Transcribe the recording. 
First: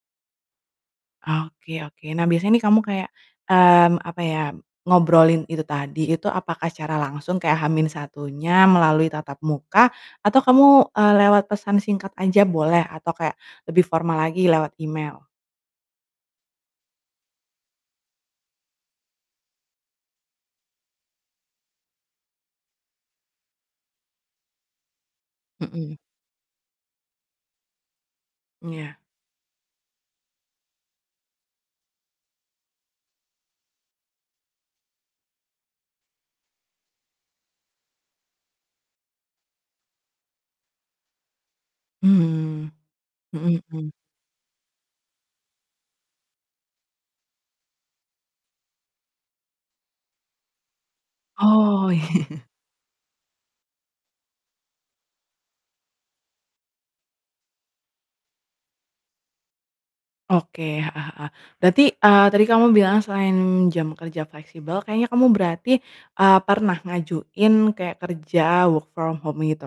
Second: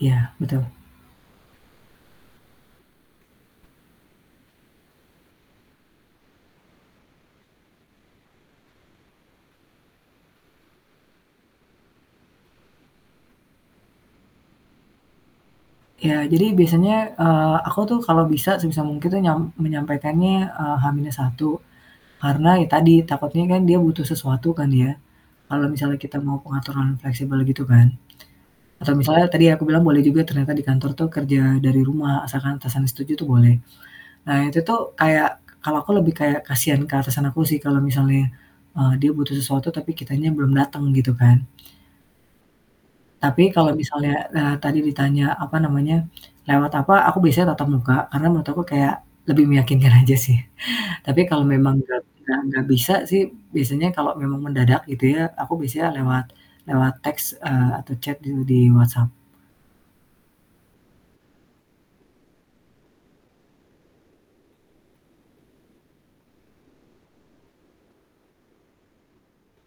Iya, betul. Oke oke, nah biasanya nih kamu kayak, mmm, apa ya, ngobrolin itu tadi, itu apakah secara langsung kayak H-1-nya melalui tatap muka atau kamu, eee, lewat pesan singkat aja boleh, atau kayak lebih formal lagi lewat email? Iya, jadi biasanya, eee, aku tuh kalau bisa sebisa mungkin nyam menyampaikannya, eee, H-1, karena ya tadi takutnya kan dia butuh sesuatu kan dia kalau Mhm. misalnya kita mau pengaturan fleksibel gitu kan. Atau Iya. misalnya tadi yang aku bilang boleh juga ternyata di kantor tuh kerja dari rumah asalkan atasan setuju tuh boleh. Nah, itu tuh kayak kalau aku lebih kayak kasihan ke atasan aku sih kalau misalnya, eee, dia butuh sesuatu tapi kitanya belum dateng gitu kan. Mmm, Tapi mhm kalau mhm. misalnya, eee, tadi ditanya, apa namanya, lewat apa, aku biasanya tatap muka karena menurut aku kayak lebih meyakinkan aja sih. Tapi kalau memang Oh. nggak nggak nggak bisa sih biasanya kalau memang mendadak gitu ya, aku biasanya lewat lewat teks, eee, atau chat di di WhatsApp. Oke, heeh heeh. Berarti, eee, tadi kamu bilang selain jam kerja fleksibel kayaknya kamu berarti, eee, pernah ngajuin kayak kerja work from home gitu?